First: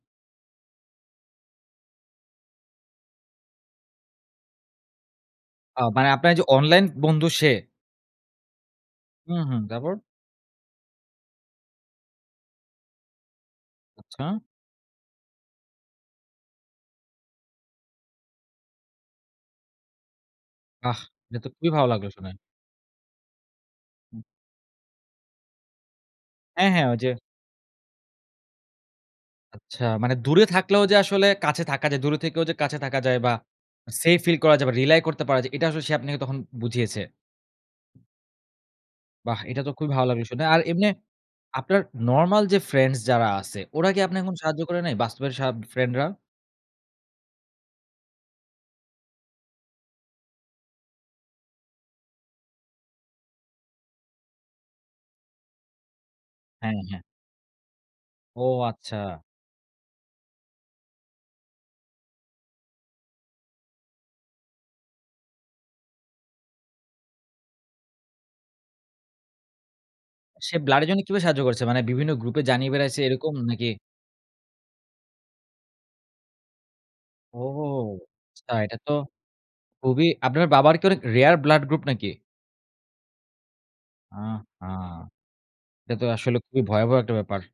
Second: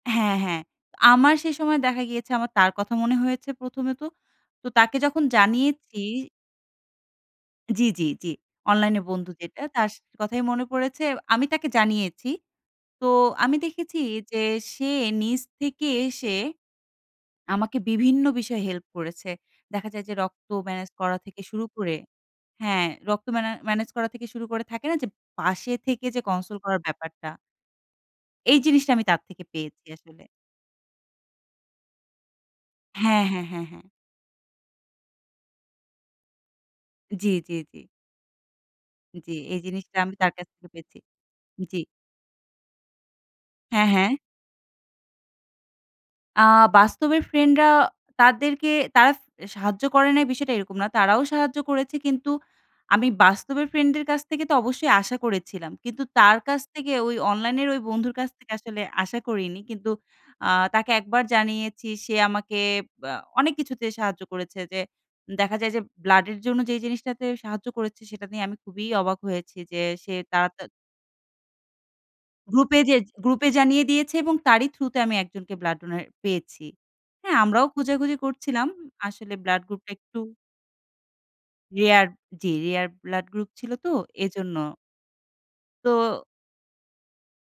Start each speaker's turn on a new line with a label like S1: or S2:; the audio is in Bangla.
S1: হ্যাঁ, হ্যাঁ আমার সেই সময় দেখা গিয়েছে আমার তার কথা মনে হয়েছে: প্রথমে তো। তো তাকে যখন
S2: আ
S1: জানিয়েছি।
S2: মানে আপনার যে অনলাইন বন্ধু সে?
S1: জি, জি, জি। অনলাইন এ বন্ধু
S2: হু, হু,
S1: যেটা তার
S2: তারপর?
S1: সা কথাই মনে পড়েছে। আমি তাকে জানিয়েছি। তো আমি দেখেছি
S2: আচ্ছা।
S1: যে সে নিজ থেকে এসে আমাকে বিভিন্ন বিষয়ে হেল্প করেছে। দেখা যায় যে রক্ত ম্যানেজ
S2: আহ!
S1: করা
S2: এটা
S1: থেকে
S2: তো
S1: শুরু
S2: খুবই ভাল
S1: করে,
S2: লাগল শুনে।
S1: হ্যাঁ, রক্ত ম্যা ম্যানেজ করা
S2: হুম।
S1: থেকে শুরু করে থাকে না যে পাশে থেকে যে console
S2: হ্যাঁ,
S1: করার
S2: হ্যাঁ ওই যে।
S1: ব্যাপারটা। এই জিনিসটা আমি তার থেকে
S2: আচ্ছা,
S1: পেয়েছি
S2: মানে
S1: আসলে।
S2: দূরে থাকলেও যে আসলে কাছে থাকা যায়, দূরে থেকেও যে কাছে থাকা যায়
S1: হ্যাঁ,
S2: বা
S1: হ্যাঁ, হ্যাঁ, হ্যাঁ।
S2: সেইফ ফিল করা যায় বা রিলাই করতে পারা যায় এটা আসলে সে আপনাকে বুঝিয়েছে?
S1: জি, জি, জি। জি
S2: বাহ্!
S1: এই
S2: এটা তো খুবই
S1: জিনিসটা
S2: ভালো
S1: আমি
S2: লাগলো
S1: তার
S2: শুনে।
S1: কাছ
S2: আর
S1: থেকে
S2: এমনে
S1: পেয়েছি জি।
S2: আপনার নরমাল যে ফ্রেন্ডস যারা আছে,
S1: হ্যাঁ,
S2: ওরা কি
S1: হ্যাঁ।
S2: আপনাকে এখন সাহায্য করে নাই, বাস্তবের সা ফ্রেন্ড রা?
S1: আ বাস্তবের ফ্রেন্ড রা তাদেরকে তারা সাহায্য করে নাই বিষয়টা এরকম না। তারাও সাহায্য করেছে কিন্তু আমি বাস্তবের ফ্রেন্ড এর কাছ থেকে তো অবশ্যই আশা করেছিলাম। কিন্তু তার কাছ
S2: হ্যাঁ,
S1: থেকে
S2: হ্যাঁ।
S1: ওই অনলাইনের ওই বন্ধুর কাছ
S2: ও
S1: থেকে আসলে আশা
S2: আচ্ছা।
S1: করিনি। কিন্তু আ তাকে একবার জানিয়েছি সে আমাকে বা অনেক কিছুতে সাহায্য করেছে যে দেখা যায় যে ব্লাডের জন্য যে জিনিসটাতে সাহায্য করেছে সেটা নিয়ে আমি খুবই অবাক হয়েছি যে সে তা
S2: সে
S1: তার
S2: ব্লাড এর জন্য কিভাবে সাহায্য করছে? মানে বিভিন্ন গ্রুপ এ জানিয়ে
S1: গ্রুপে
S2: বেড়াইছে
S1: যেয়ে,
S2: এরকম
S1: গ্রুপে
S2: নাকি?
S1: জানিয়ে দিয়েছে এবং তারই থ্রু তে আমি একজনকে ব্লাড ডোনার পেয়েছি। হ্যাঁ,
S2: ও
S1: আমরাও খুঁজেখুঁজি
S2: আচ্ছা
S1: করছিলাম।
S2: এটা তো
S1: আসলে ব্লাড গ্রুপটা
S2: খুবই
S1: একটু।
S2: আপনার বাবার কি অনেক রেয়ার ব্লাড গ্রুপ
S1: রেয়ার
S2: নাকি?
S1: জি, রেয়ার ব্লাড গ্রুপ ছিল তো
S2: আহ
S1: এজন্য।
S2: হা! এটা তো
S1: তো
S2: আসলে খুবই ভয়াবহ একটা ব্যাপার।